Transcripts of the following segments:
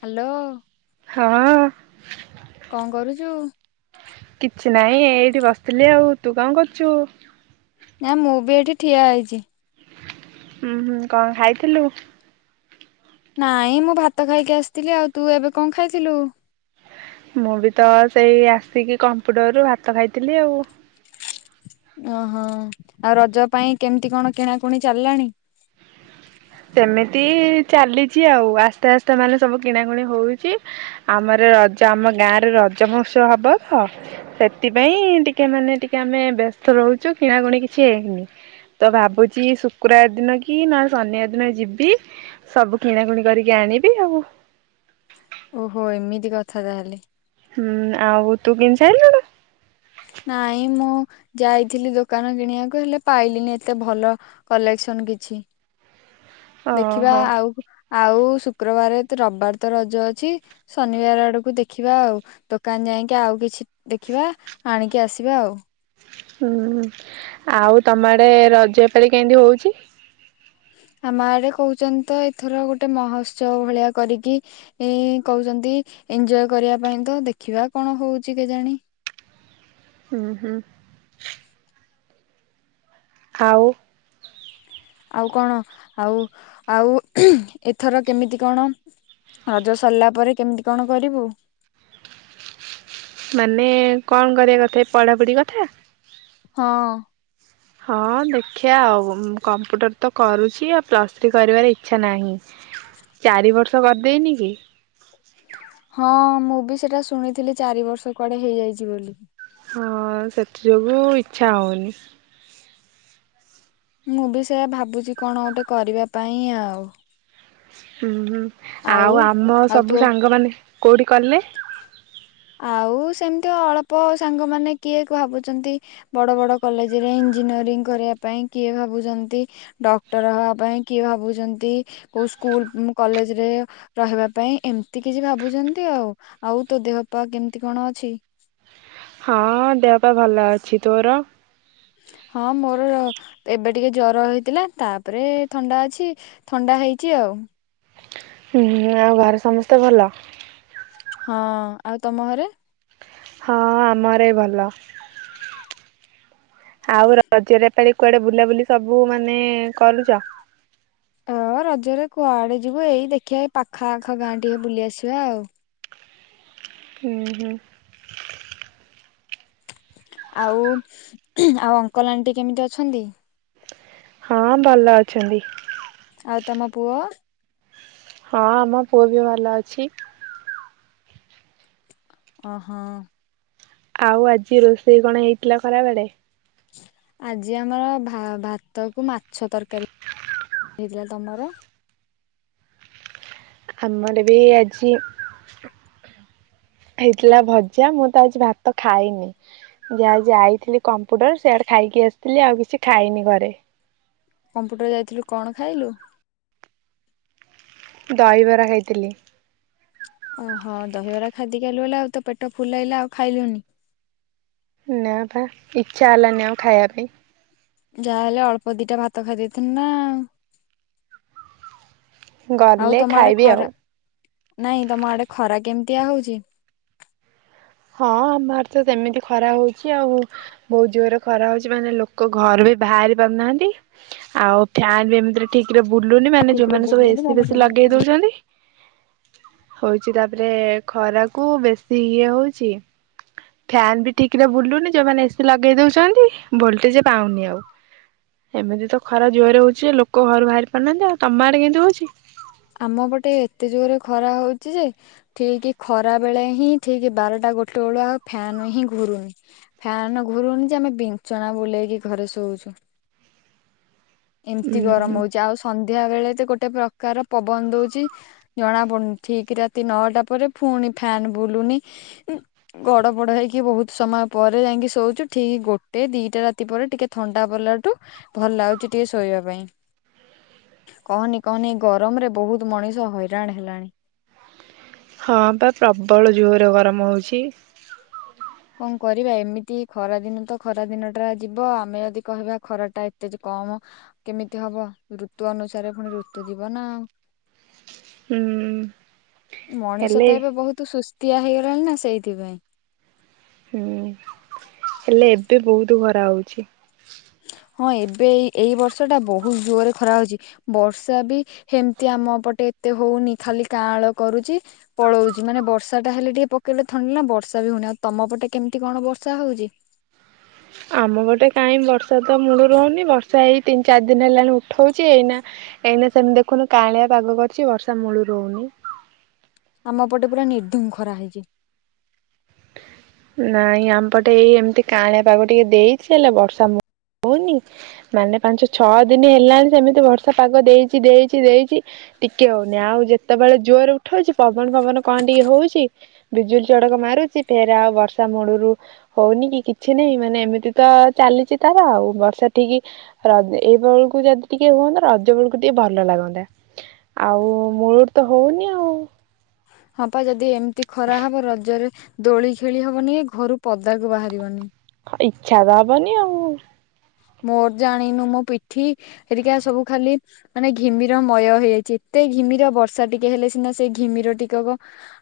Hello! ହଁ, କଣ କରୁଚୁ? କିଛି ନାଇଁ ଏଇଠି ବସିଥିଲି ଆଉ, ତୁ କଣ କରୁଛୁ? ନା, ମୁଁ ବି ଏଇଠି ଠିଆ ହେଇଛି। ହୁଁ, ହୁଁ କଣ ଖାଇଥିଲୁ? ନାଇଁ, ମୁଁ ଭାତ ଖାଇକି ଆସିଥିଲି। ଆଉ ତୁ ଏବେ କଣ ଖାଇଥିଲୁ? ମୁଁ ବି ତ ସେଇ ଆସିକି, କମ୍ପ୍ୟୁଟର ରୁ ଭାତ ଖାଇଥିଲି ଆଉ। ଓହୋ! ଆଉ ରଜ ପାଇଁ କେମିତି କଣ କିଣାକୁଣି ଚାଲିଲାଣି? ସେମିତି-ଇ ଚାଲିଛି ଆଉ, ଆସ୍ତେ ଆସ୍ତେ ମାନେ ସବୁ କିଣାକୁଣି ହଉଛି ଆମର ରଜ ଆମ ଗାଁରେ, ରଜ ମହୋତ୍ସବ ହବ ତ! ସେଥିପାଇଁ ଟିକେ ମାନେ ଟିକେ ଆମେ ବେ ବେସ୍ତ ରହୁଛୁ। କିଣାକୁଣି କିଛି ହେଇନି। ତ ଭାବୁଛିି ଶୁକ୍ରବାର ଦିନ କି ନ ଶନିବାର ଦି ଦିନ ଯିବି। ସବୁ କିଣାକୁଣି କରିକି ଆଣିବି ଆଉ। ଓହୋ! ଏମିତି କଥା ତାହେଲେ। ହୁଁ, ଆଉ ତୁ କିଣି ସାଇଲୁଣୁ? ନାଇଁ, ମୁଁ ଯାଇଥିଲି ଦୋକାନ କିଣିବାକୁ ହେଲେ, ପାଇଲିିନି ଏତେ ଭଲ କଲେକ୍ସନ କିଛି ଦେଖିବା ଓହୋ ଆଉ। ଆଉ, ଶୁକ୍ରବାରେ ରବ୍ ବାର ତ ରଜ ଅଛି। ଶନିବାର ଆଡକୁ ଦେଖିବା ଆଉ। ଦୋକାନ ଯାଇଁକି ଆଉ କିଛି ଦେଖିବା, ଆଣିକି ଆସିବା ଆଉ। ହୁଁ, ଆଉ ତମ ଆଡେ ରଜ ଏପାଳି କେଁତି ହଉଛି? ଆମ ଆଡେ କହୁଛନ୍ତି ତ! ଏଥର ଗୋଟେ ମହୋତ୍ସବ ଭଳିଆ କରିକି, ଏଇ କହୁଛନ୍ତି। ଏଞ୍ଜୋଅୟ୍ କରିବା ପାଇଁ ତ ଦେଖିବା କଣ ହଉଛି କେଜାଣି। ହୁଁ ହୁଁ। ଆଉ ଆଉ କଣ ଆଉ ଆଉ ଏଥର କେମିତି କଣ? ରଜ ସରିଲା ପରେ କେମିତି କଣ କରିବୁ? ମାନେ କଣ କରିବା କଥା ପଢାପଢି କଥା? ହଁ। ହଁ ଦେଖିବା ଆଉ କମ୍ପ୍ୟୁଟର ତ କରୁଛି, ଆଉ ପ୍ଲସ୍ ଥ୍ରୀ କରିବାର ଇଚ୍ଛା ନାହିଁ ଚାରି ବର୍ଷ କରିଦେଇନି କି? ହଁ ମୁଁ ବି ସେଟା ଶୁଣିଥିଲି ଚାରି ବର୍ଷ କୁଆଡେ ହେଇଯାଇଛି ବୋଲି। ହଁ ସେଥି ଯୋଗୁ ଇଛା ହଉନି। ମୁଁ ବି ସେୟ ଭାବୁଛି କଣ ଗୋଟେ କରିବା ପାଇଁ ଆଉ। ହୁଁ ହୁଁ ଆଉ ଆମ ଆଉ ସବୁ ତୋ ସାଙ୍ଗମାନେ କୋଉଠି କଲେ? ଆଉ ସେମିତି ଅଳ୍ପ ସାଙ୍ଗ ମାନ କିଏ, ଭାବୁଛନ୍ତି ବଡ ବଡ କଲେଜ ରେ ଇଜିନି କରିବା ପାଇଁ କିଏ, ଭାବୁଛନ୍ତି ଡକ୍ଟର ହବା ପାଇଁ କିଏ ଭାବୁଛନ୍ତି ସ୍କୁଲ କଲେଜରେ ରହିବା ପାଇଁ ଏମିତି କିଛି ଭାବୁଛନ୍ତି, ଆଉ ଆଉ ତୋ ଦେହ ପା କେମିତି କଣ ଅଛି? ହଁ ଦେହ ପା ଭଲ ଅଛି ତୋର? [inaudible] ହଁ ମୋର ଏବେ ଟିକେ ଜ୍ର ହେଇଥିଲା ତାପରେ ଥଣ୍ଡା ଅଛି ଥଣ୍ଡା ହେଇଛି ଆଉ ଏବଂ ହୁଁ ଆଉ ଘରେ ସମସ୍ତେ ଭଲ? ହଁ ଆଉ ତମ ଘରେ? ହଁ ଆମର ଭଲ। ଆଉ ରଜରେପାଳି କୁଆଡେ ବୁଲାବୁଲି ସବୁ ମାନେ କଲୁଛ ହଁ ରଜରେ କୁଆଡେ, ଯିବୁ ଏଇ ଦେଖିବା ଏଇ ପାଖ ଆଖ ଗାଁ ଟିକେ ବୁଲି ଆସିବା ଆଉ। ହୁଁ ହୁଁ। ଆଉ ଆଉ ଅଙ୍କଲ ଆଣ୍ଟି କେମିତି ଅଛନ୍ତି? ହଁ ଭଲ ଅଛନ୍ତି। ତମ ପୁଅ! ହଁ ଆମ ପୁଅ ବି ଭଲ ଅଛି। ଓ ହୋ। ଆଉ ଆଜି ରୋଷେଇ କଣ ହେଇଥିଲା ଖରା ବେଳେ? ଆଜି ଆମର ଭାତ କୁ ମାଛ ତରକାରୀ। ଦ ବ ତମାର? ଆମର ବି ଆଜି ହେଇଥିଲା ଭଜା ମୁଁ ତ ଆଜି ଭାତ ଖାଇନି, ଯାହାଜି ଆଇଥିଲି କମ୍ପୁଟର ସେଆଡ଼େ ଖାଇ ଆସିଥିଲି ଆଉ କିଛି ଖାଇନି ଘରେ। କମ୍ପୁଟର ଯାଇଥିଲୁ କଣ ଖାଇଲୁ? ଦହିବରା ହେଇଥିଲି। ଓହୋ ଦହିବରା ଖାଦ କାଲୁ ହେଲେ ଆଉ ତ ପେଟ ଫୁଲ ହେଲା ଆଉ ଖାଇଲୁନି? ନା ବା ଇଛା ହେଲାନି ଆଉ ଖାଇବା ପାଇଁ। ଯାହାହେଲେ ଅଳ୍ପ ଦିଟା ଭାତ ଖାଇ ଦେଇଥିଲ ନା ଆଉ। ଆଉ ଗଲେ ତର ଖାଇବି ଆଉ। ଖରା ନାଇଁ ତମ ଆଡେ ଖରା କେମିତିଆ ହଉଛି? ହଁ ଆମର ତ ସେମିତି ଖରା ହଉଛି, ଆଉ ବହୁତ ଜୋରରେ ଖରା ହଉଛି ମାନେ ଲୋକ ଘର ବି ବାହାରି ପାରୁନାହାନ୍ତି ଆଉ ଫ୍ୟାନ ବି ଏମିତି ଠିକ ବୁଲୁନି ମାନେ ଠିକ୍ ରେ ଯୋଉମାନେ ସବୁ ବୁଲୁନି ଏସିି ନହେଲେ ବେଶି ଲଗେଇ ସେମାନେ ଦଉଛନ୍ତି ହଉଛି ତାପରେ ଖରାକୁ ବେଶୀ ଇଏ ହଉଛି। ଫ୍ୟାନ ବି ଠିକରେ ବୁଲୁନି ଯୋଉମାନେ ଏ ସି ଲଗେଇ ଦଉଛନ୍ତି ଭୋଲଟେଜ ପାଉନି ଆଉ। ଏମିତି ତ ଖରା ଜୋରରେ ହଉଛି ଲୋକ ଘରୁ ବାହାରି ପାରୁନାହାନ୍ତି ଆଉ ତମ ଆଡେ କେମିତି ହଉଛି। ଆମ ପଟେ ଏତେ ଜୋରରେ ଖରା ହଉଛି ଯେ ଠିକି ଖରା ବେଳେ ହିଁ ଠିକ ବାର ଟା ଗୋଟେ ବେଳୁ ଆଉ ଫ୍ୟାନ ହିଁ ଘୁରୁନି ଫ୍ୟାନ ଘୁରୁନି ଯେ ଆମେ ବିଞ୍ଚଣା ବୁଲେଇକି ଘରେ ଶୋ ଶୋଉଛୁ। ଏମିତି ଉୁଁ ହୁଁ ଗରମ ହଉଛି ଆଉ ସ ସନ୍ଧ୍ୟା ବେଳେ ତ ଗୋଟେ ପ୍ରକାର ପବନ ଦଉଛି ଜଣା ପଡୁନି ଠିକ ରାତି ନଅଟା ପରେ ଫୁଣି। ଫ୍ୟାନ ବୁଲୁନି ଗଡ ପଡ ହେଇକି ବହୁତ ସମୟ ପରେ ଯାଇଁକି ଶୋଉଛୁ ଠିକି ଗୋ ଟେ ଦିଟା ରାତି ପରେ ଟିକେ ଥଣ୍ଡା ପଇଲାଠୁ ଭଲ ଲାଗୁଛି ଟିକେ ଶୋଇବା ପାଇଁ। କହନି କହନି ଗରମରେ ବହୁତ ମଣିଷ ହଇରାଣ ହେଲାଣି। ହଁ ପା ପ୍ରବଳ ଜୋରରେ ଗରମ ହଉଛି। କଣ କରିବା ଏମିତି ଖରା ଦିନ ତ ଖରା ଦିନଟା ଯିବ ଆମେ ଯଦି କହିବା ଖରାଟା ଏତେ ଯେ କମ। କେମିତି ହବ ଋତୁ ଅନୁସାରେ ପୁଣି ଋତୁ ଯିବ ନା ଆଉ। ହୁଁ। ମଣିଷ ହେଲେ ତ ଏବେ ବହୁତ ସୁସ୍ତୀଆ ହେଇଗଲାଣି ନା ସେଇଥିପାଇଁ। ହୁଁ ହେଲେ ଏବେ ବହୁତ ଖରା ହଉଛି। ହଁ ଏବେ ଏଇ ଏଇ ବର୍ଷ ଟା ବହୁତ ଜୋରରେ ଖରା ହଉଛି ବର୍ଷା ବି ହେମିତି ଆମ ପଟେ। ଏତେ ହଉନି ଖାଲି କାଁଳ କରୁଛି ପଳଉଛି ମାନେ ବର୍ଷା ଟା ହେଲେ ଟିକେ ପକେଇଲେ ଥଣ୍ଡି ଲ ନା ବର୍ଷା ବି ହଉନି ତମ ପଟେ କେମିତି କଣ ବର୍ଷା ହଉଛି? ଆମ ପଟେ କାଇଁ ବର୍ଷା ତ ମୂଳ ରୁ ହଉନି ବର୍ଷା ଏଇ ତିନି ଚାରି ଦିନ ହେଲାଣି ଉଠଉଛି ଏଇନା। ଏଇନା ସେମିତି ଦେଖୁନୁ କାଆଁଳିଆ ପାଗ କରିଛି ବର୍ଷା ମୂଳୁରୁ ହଉନି। ଆମପଟେ ପୁରା ନିର୍ଦ୍ଧୁମ ଖରା ହେଇଛି। ନାଇଁ ଆମପଟେ ଏଇ ଏମିତି କାଆଁଳିଆ ପାଗ ଟିକେ ଦେଇଛି ହେଲେ ବର୍ଷା ମୁ ହଉନି ମାନେ ପାଞ୍ଚ ଛଅ ଦିନ ହେଲାଣି ସେମିତି ବର୍ଷା ପାଗ ଦେଇଛି ଦେଇଛି ଦେଇଛି। ଟିକେ ହଉନି ଆଉ ଯେତେବେଳେ ଜୋରରେ ଉଠଉଛି ପବନ ଫବନ କଣ ଟିକେ ହଉଛି ବିଜୁଳି ଚଢକ ମାରୁଚି ଫେ ରେ ଆଉ ବର୍ଷା ମୂଳୁରୁ ହଉନି କି କିଛି ନାହିଁ ମାନେ ଏମିତି ତ ଚାଲିଛି ତାର ଆଉ ବର୍ଷା ଠିକ। ଇ ର ଏଇବେଳକୁ ଯଦି ଟିକେ ହୁଅନ୍ତା ରଜ ବେଳକୁ ଟିକେ ଭଲ ଲାଗନ୍ତା ଆଉ। ମୂଳୁରୁ ତ ହଉନି ଆଉ। ହଁ ପା ଯଦି ଏମିତି ଖରା ହବ ରଜରେ ଦୋଳି ଖେଳି ହବନି ଘରୁ ପଦାକୁ ବାହାରିବନି। ଇଚ୍ଛା ତ ହବନି ଆଉ। ମୋର ଜାଣିନୁ ମୋ ପିଠି ହେରିକା ସବୁ ଖାଲି ମାନେ ଘିମିର ମୟ ହେଇଯାଇଛି। ଏତେ ଘିମିର ବର୍ଷା ଟିକେ ହେଲେ ସିନା ସେଇ ଘିମିର ଟିକେ କ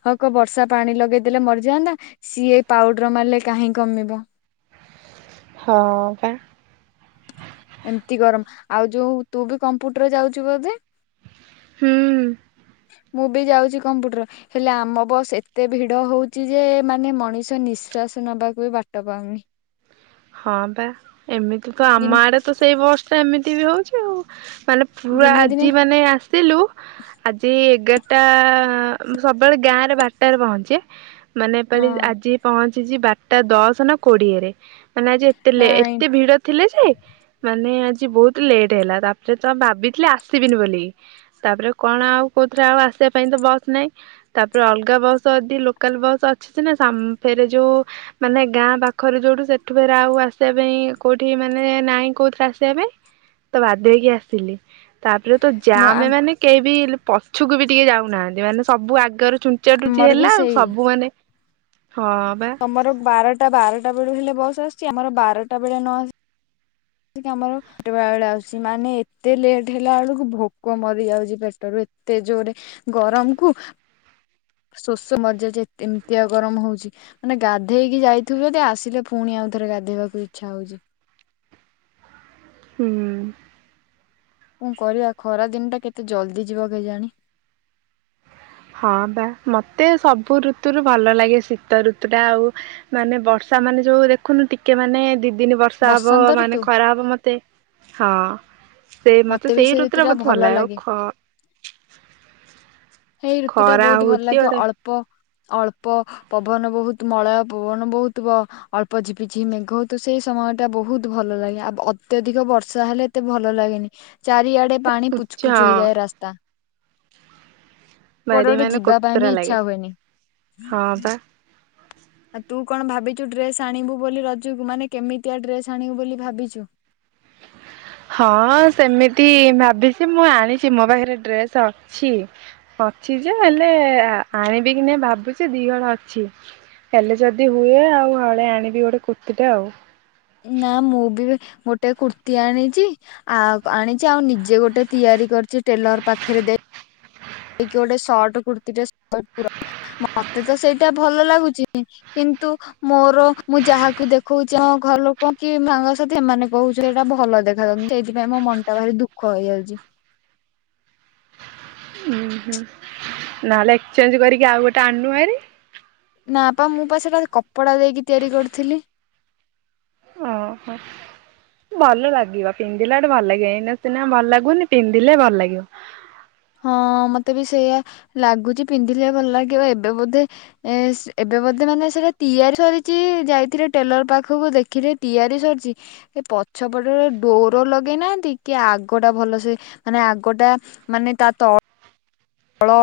ହକ ବର୍ଷା ପାଣି ଲଗେଇଦେଲେ ମରିଯାଆନ୍ତା। ସିଏ ପାଉଡର ମାରିଲେ କାହିଁ କମିବ। ହଁ ପା। ଏମିତି ଗରମ ଆଉ ଯୋଉ ତୁ ବି କମ୍ପୁଟର ଯାଉଛୁ ବୋଧେ? ହୁଁ। ମୁଁ ବି ଯାଉଛି କମ୍ପୁଟର ହେଲେ ଆମ ବସ୍ ଏତେ ଭିଡ ହଉଛି ଯେ ମାନେ ମଣିଷ ନି ଶ୍ଵାସ ନବାକୁ ବି ବାଟ ପାଉନି। ହଁ ପା ଏମିତି ତ ଆମ ଦିନେ ଆଡେ ତ ସେଇ ବସ ଟା ଏମିତି ବି ହଉଛି ଆଉ। ମାନେ ପୁରା ଦିନେ ଦିନେ ଆଜି ମାନେ ଆସିଲୁ ଆଜି ଏଗା ଟା ଉଁ ସବୁବେଳେ ଗାଁ ରେ ବାରଟାରେ ପହଞ୍ଚେ ମାନେ ଏ ପାଳି ହଁ ଆଜି ପହଞ୍ଚ ଚିଛି ବାରଟା ଦଶ ନା କୋଡିଏରେ। ମାନେ ଆଜି ଏତେ ଲେ ନାଇଁ ଏତେ ଭିଡ ଥିଲେ ଯେ ମାନେ ଆ ଜି ବହୁତ ଲେଟ୍ ହେଲା ତାପରେ ତମ ଭାବିଥିଲି ଆସିବିନି ବୋଲି ତାପରେ କଣ ଆଉ କୋଉଥିରେ ଆଉ ଆ ଆସିବା ପାଇଁ ତ ବସ୍ ନାଇ ତାପରେ ଅଲଗା ବସ୍ ଯଦି ଲୋକାଲ ବସ୍ ଅଛି ସିନା ସାମ ଫେରେ ଯୋଉ। ମାନେ ଗାଁ ପାଖରେ ଯୋଉଠୁ ସେ ଠୁ ଫେରେ ଆଉ ଆସିବା ପାଇଁ କୋଉଠି ମାନେ ନାଇଁ କୋଉଥିରେ ଆସିବା ପାଇଁ। ତ ବାଧ୍ୟ ହେଇକି ଆସିଲି। ତାପରେ ତ ଯା ମୁଁ ଆମେ ମାନେ କେହି ବି ପଛକୁ ବି ଟିକେ ଯାଉନାହାନ୍ତି ମାନେ ସବୁ ଆଗରୁ ଚୁଞ୍ଚା ଟୁଚି ଆମର ବି ହେଲା ଆଉ ସେଇ ସବୁ ମାନେ ହଁ ବା ତମର ବାରଟା ବାରଟା ବେଳୁ ହେଲେ ବସ ଆସିଛି ଆମର ବାରଟା ବେଳେ ନ ଆସି ଆମର ପଟ ବେଳେ ବେଳେ ଆସଛି ମାନେ ଏତେ ଲେଟ୍ ହେଲା ବେଳକୁ ଭୋକ ମରି ଯାଉଛି ପେଟରୁ। ତେ ଜୋରେ ଗରମ କୁ। ଶୋଷ ମରି ଯାଉଛି ଏମିତିଆ ଗରମ ହଉଛି ମାନେ ଗାଧେଇକି ଯାଇଥିବେ ଯଦି ଆସିଲେ ପୁଣି ଆ ଆଉ ଥରେ ଗାଧେଇବାକୁ ଇଚ୍ଛା ହଉଛି। ହୁଁ। କଣ କରିବା ଖରା ଦିନ ଟା କେତେ ଜଲଦି ଯିବ କେ ଜାଣି? ହଁ ବା ମତେ ସବୁ ଋତୁରୁ ଭଲ ଲାଗେ ଶୀତ ଋତୁ ଟା ଆଉ ମାନେ ବର୍ଷା ତାମାନେ ଯୋଉ ଦେଖୁନୁ ଟିକେ ମାନେ ଦି ଦିନ ବର୍ଷା ହବ ବସନ୍ତ ମାନେ ଋତୁ ଖରା ହବ ମତେ ହଁ। ସେ ମତେ ବି ସେଇ ସେ ଋତୁରେ ଋତୁ ଟା ମତେ ଭଲ ଲାଗେ। ଆ ସେଇ ଋତୁ ଟା ବହୁତ ଭଲ ଲାଗେ ଗୋଟେ ଅଳ୍ପ ଅଳ୍ପ ପବନ ବହୁତ ମଳୟ ପବନ ବହୁତ ଅଳ୍ପ ଝିପିଝି ମେଘ ହଉ ତ ସେଇ ସମୟ। ସମଟା ବହୁତ ଭଲ ଲାଗେ ଆଉ ଅତ୍ୟଧିକ ବର୍ଷା ହେଲେ ଏତେ ଭଲ ଲାଗେନି। ଚାରିଆଡେ ପାଣି ଉଚ ପୁଚୁପୁଚୁ ହଁ। ହେଇଯାଏ ରାସ୍ତା। କୋଟେ ବାରି ଗୋଟେ ମାନେ ଯିବା ପାଇଁ କୋତରା ବି ଲାଗେ ଇଚ୍ଛା ହୁଏନି। ହଁ ବା ଆଉ ତୁ କଣ ଭାବିଛୁ ଡ୍ରେସ ଆଣିବୁ ବୋଲି ରଜୁକୁ ମାନେ କେମିତିଆ ଡ୍ରେସ ଆଣିବୁ ବୋଲି ଭାବିଛୁ? ହ ହଁ ସେମିତି ଭ ସେ ମୁଁ ଆଣିଛି ମୋ ପାଖରେ ଡ୍ରେସ୍ ଅଛି ଅଛି ଯେ ହେଲେ ଆଣିବି କି ନାଇଁ ଭାବୁଛି ଦିହଳ ଅଛି। ହେଲେ ଯଦି ହୁଏ ଆଉ ହଳେ ଆଣିବି ଗୋଟେ କୁର୍ତ୍ତୀ ଟା ଆଉ। ନା ମୁଁ ବି ଗୋଟେ କୁର୍ତ୍ତି ଆଣିଛି ଆ ଆଣିଛି ଆଉ ନିଜେ ଗୋଟେ ତିଆରି କରିଛି ଟେଲର ପାଖରେ ଦେଇ କି ଗୋଟେ ସର୍ଟ କୁର୍ତ୍ତୀ ମତେ ତ ସେଇଟା ଭଲ ଲାଗୁଛି କିନ୍ତୁ। କିନ୍ତୁ ମୋର ମୁଁ ଯାହାକୁ ଦେଖଉଛି ଆ ଘର ଲୋକ କି ମାଙ୍କସା ସେମାନେ କହୁ ସେଇଟା ଭଲ ଭଲ ଦେଖାାଯାଉ ସେଇଥିପାଇଁ ମୋ ମନ ଟା ଭାରି ଦୁଖ ହେଇଯାଉଛି। ଉଁ ହୁଁ ନହେଲେ ଏକ୍ସଚେଞ୍ଜ କରିକି ଆଉ ଗୋଟେ ଆଣନୁ ହାରି। ନା ପା ମୁଁ ପା ସେଟା କପଡା ଦେଇକି ତିଆରି କରୁଥିଲି। ଓ ହୋ। ଭଲ ଲାଗିବ ପିନ୍ଧିଲାଟେ ଭଲ ଲାଗିବ ଏଇନା ସିନା ଭଲ ଲାଗୁନି ପିନ୍ଧିଲେ ଭଲ ଲାଗିବ। ହଁ ମତେ ବି ସେଇଆ ଲାଗୁଛି ପିନ୍ଧିଲେ ଭଲ ଲାଗିବ ଏବେ ବୋଧେ ସେ ଏବେ ମଧ୍ୟ ମାନ ସେଟା ତିଆରି ସରିଛି ଯାଇଥିଲେ ଟେଲର ପାଖକୁ ଦେଖିଲେ ତିଆରି ସରିଛି। ପଛପଟରେ ଡୋର ଲଗେଇନାହାନ୍ତି କି ଆଗଟା ଭଲ ସେ ମାନେ ଆଗଟା ମାନେ ତା ତଳ ଫଳ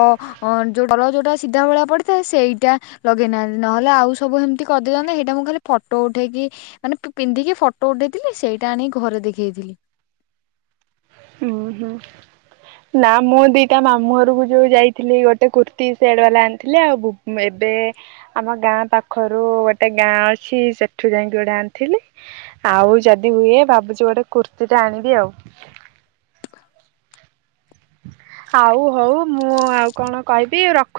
ଯୋଉ ଫଳ ଯୋଉଟା ସିଧା ଭଳିଆ ପଡିଥାଏ ସେଇଟା ଲଗେଇନାହାନ୍ତି। ନହେଲେ ଆଉ ସବୁ କେମତି କରିଦେଇଥାନ୍ତତା ସେଇଟା ମୁଁ ଖାଲି ଫଟୋ ଉଠେଇକି ମାନେ ପିନ୍ଧିକି ଫଟୋ ଉଠେଇଥିଲି ସେଇଟା ଆଣିକି ଘରେ ଦେଖେଇଥିଲି। ଉଁ ହୁଁ। ନା ମୁଁ ଦିଟା ମାମୁଁ ଘରକୁ ଯୋଉ ଯାଇଥିଲି ଗୋଟେ କୁର୍ତ୍ତୀ ସେଟ୍ ବାଲା ଆଣିଥିଲି ଆଉ ଏ ଆମ ଗାଁ ପାଖରୁ ଗୋଟେ ଗାଁ ଅଛି ସେଠୁ ଯାଇକି ଗୋଟେ ଆଣିଥିଲି। ଆଉ ଯଦି ହୁଏ ଭାବୁଚି ଗୋଟେ କୁର୍ତ୍ତିୀଟେ ଆଣିବି ଆଉ। ଆଉ ହଉ ମୁଁ ଆଉ କଣ କହିବି ରଖୁଛି।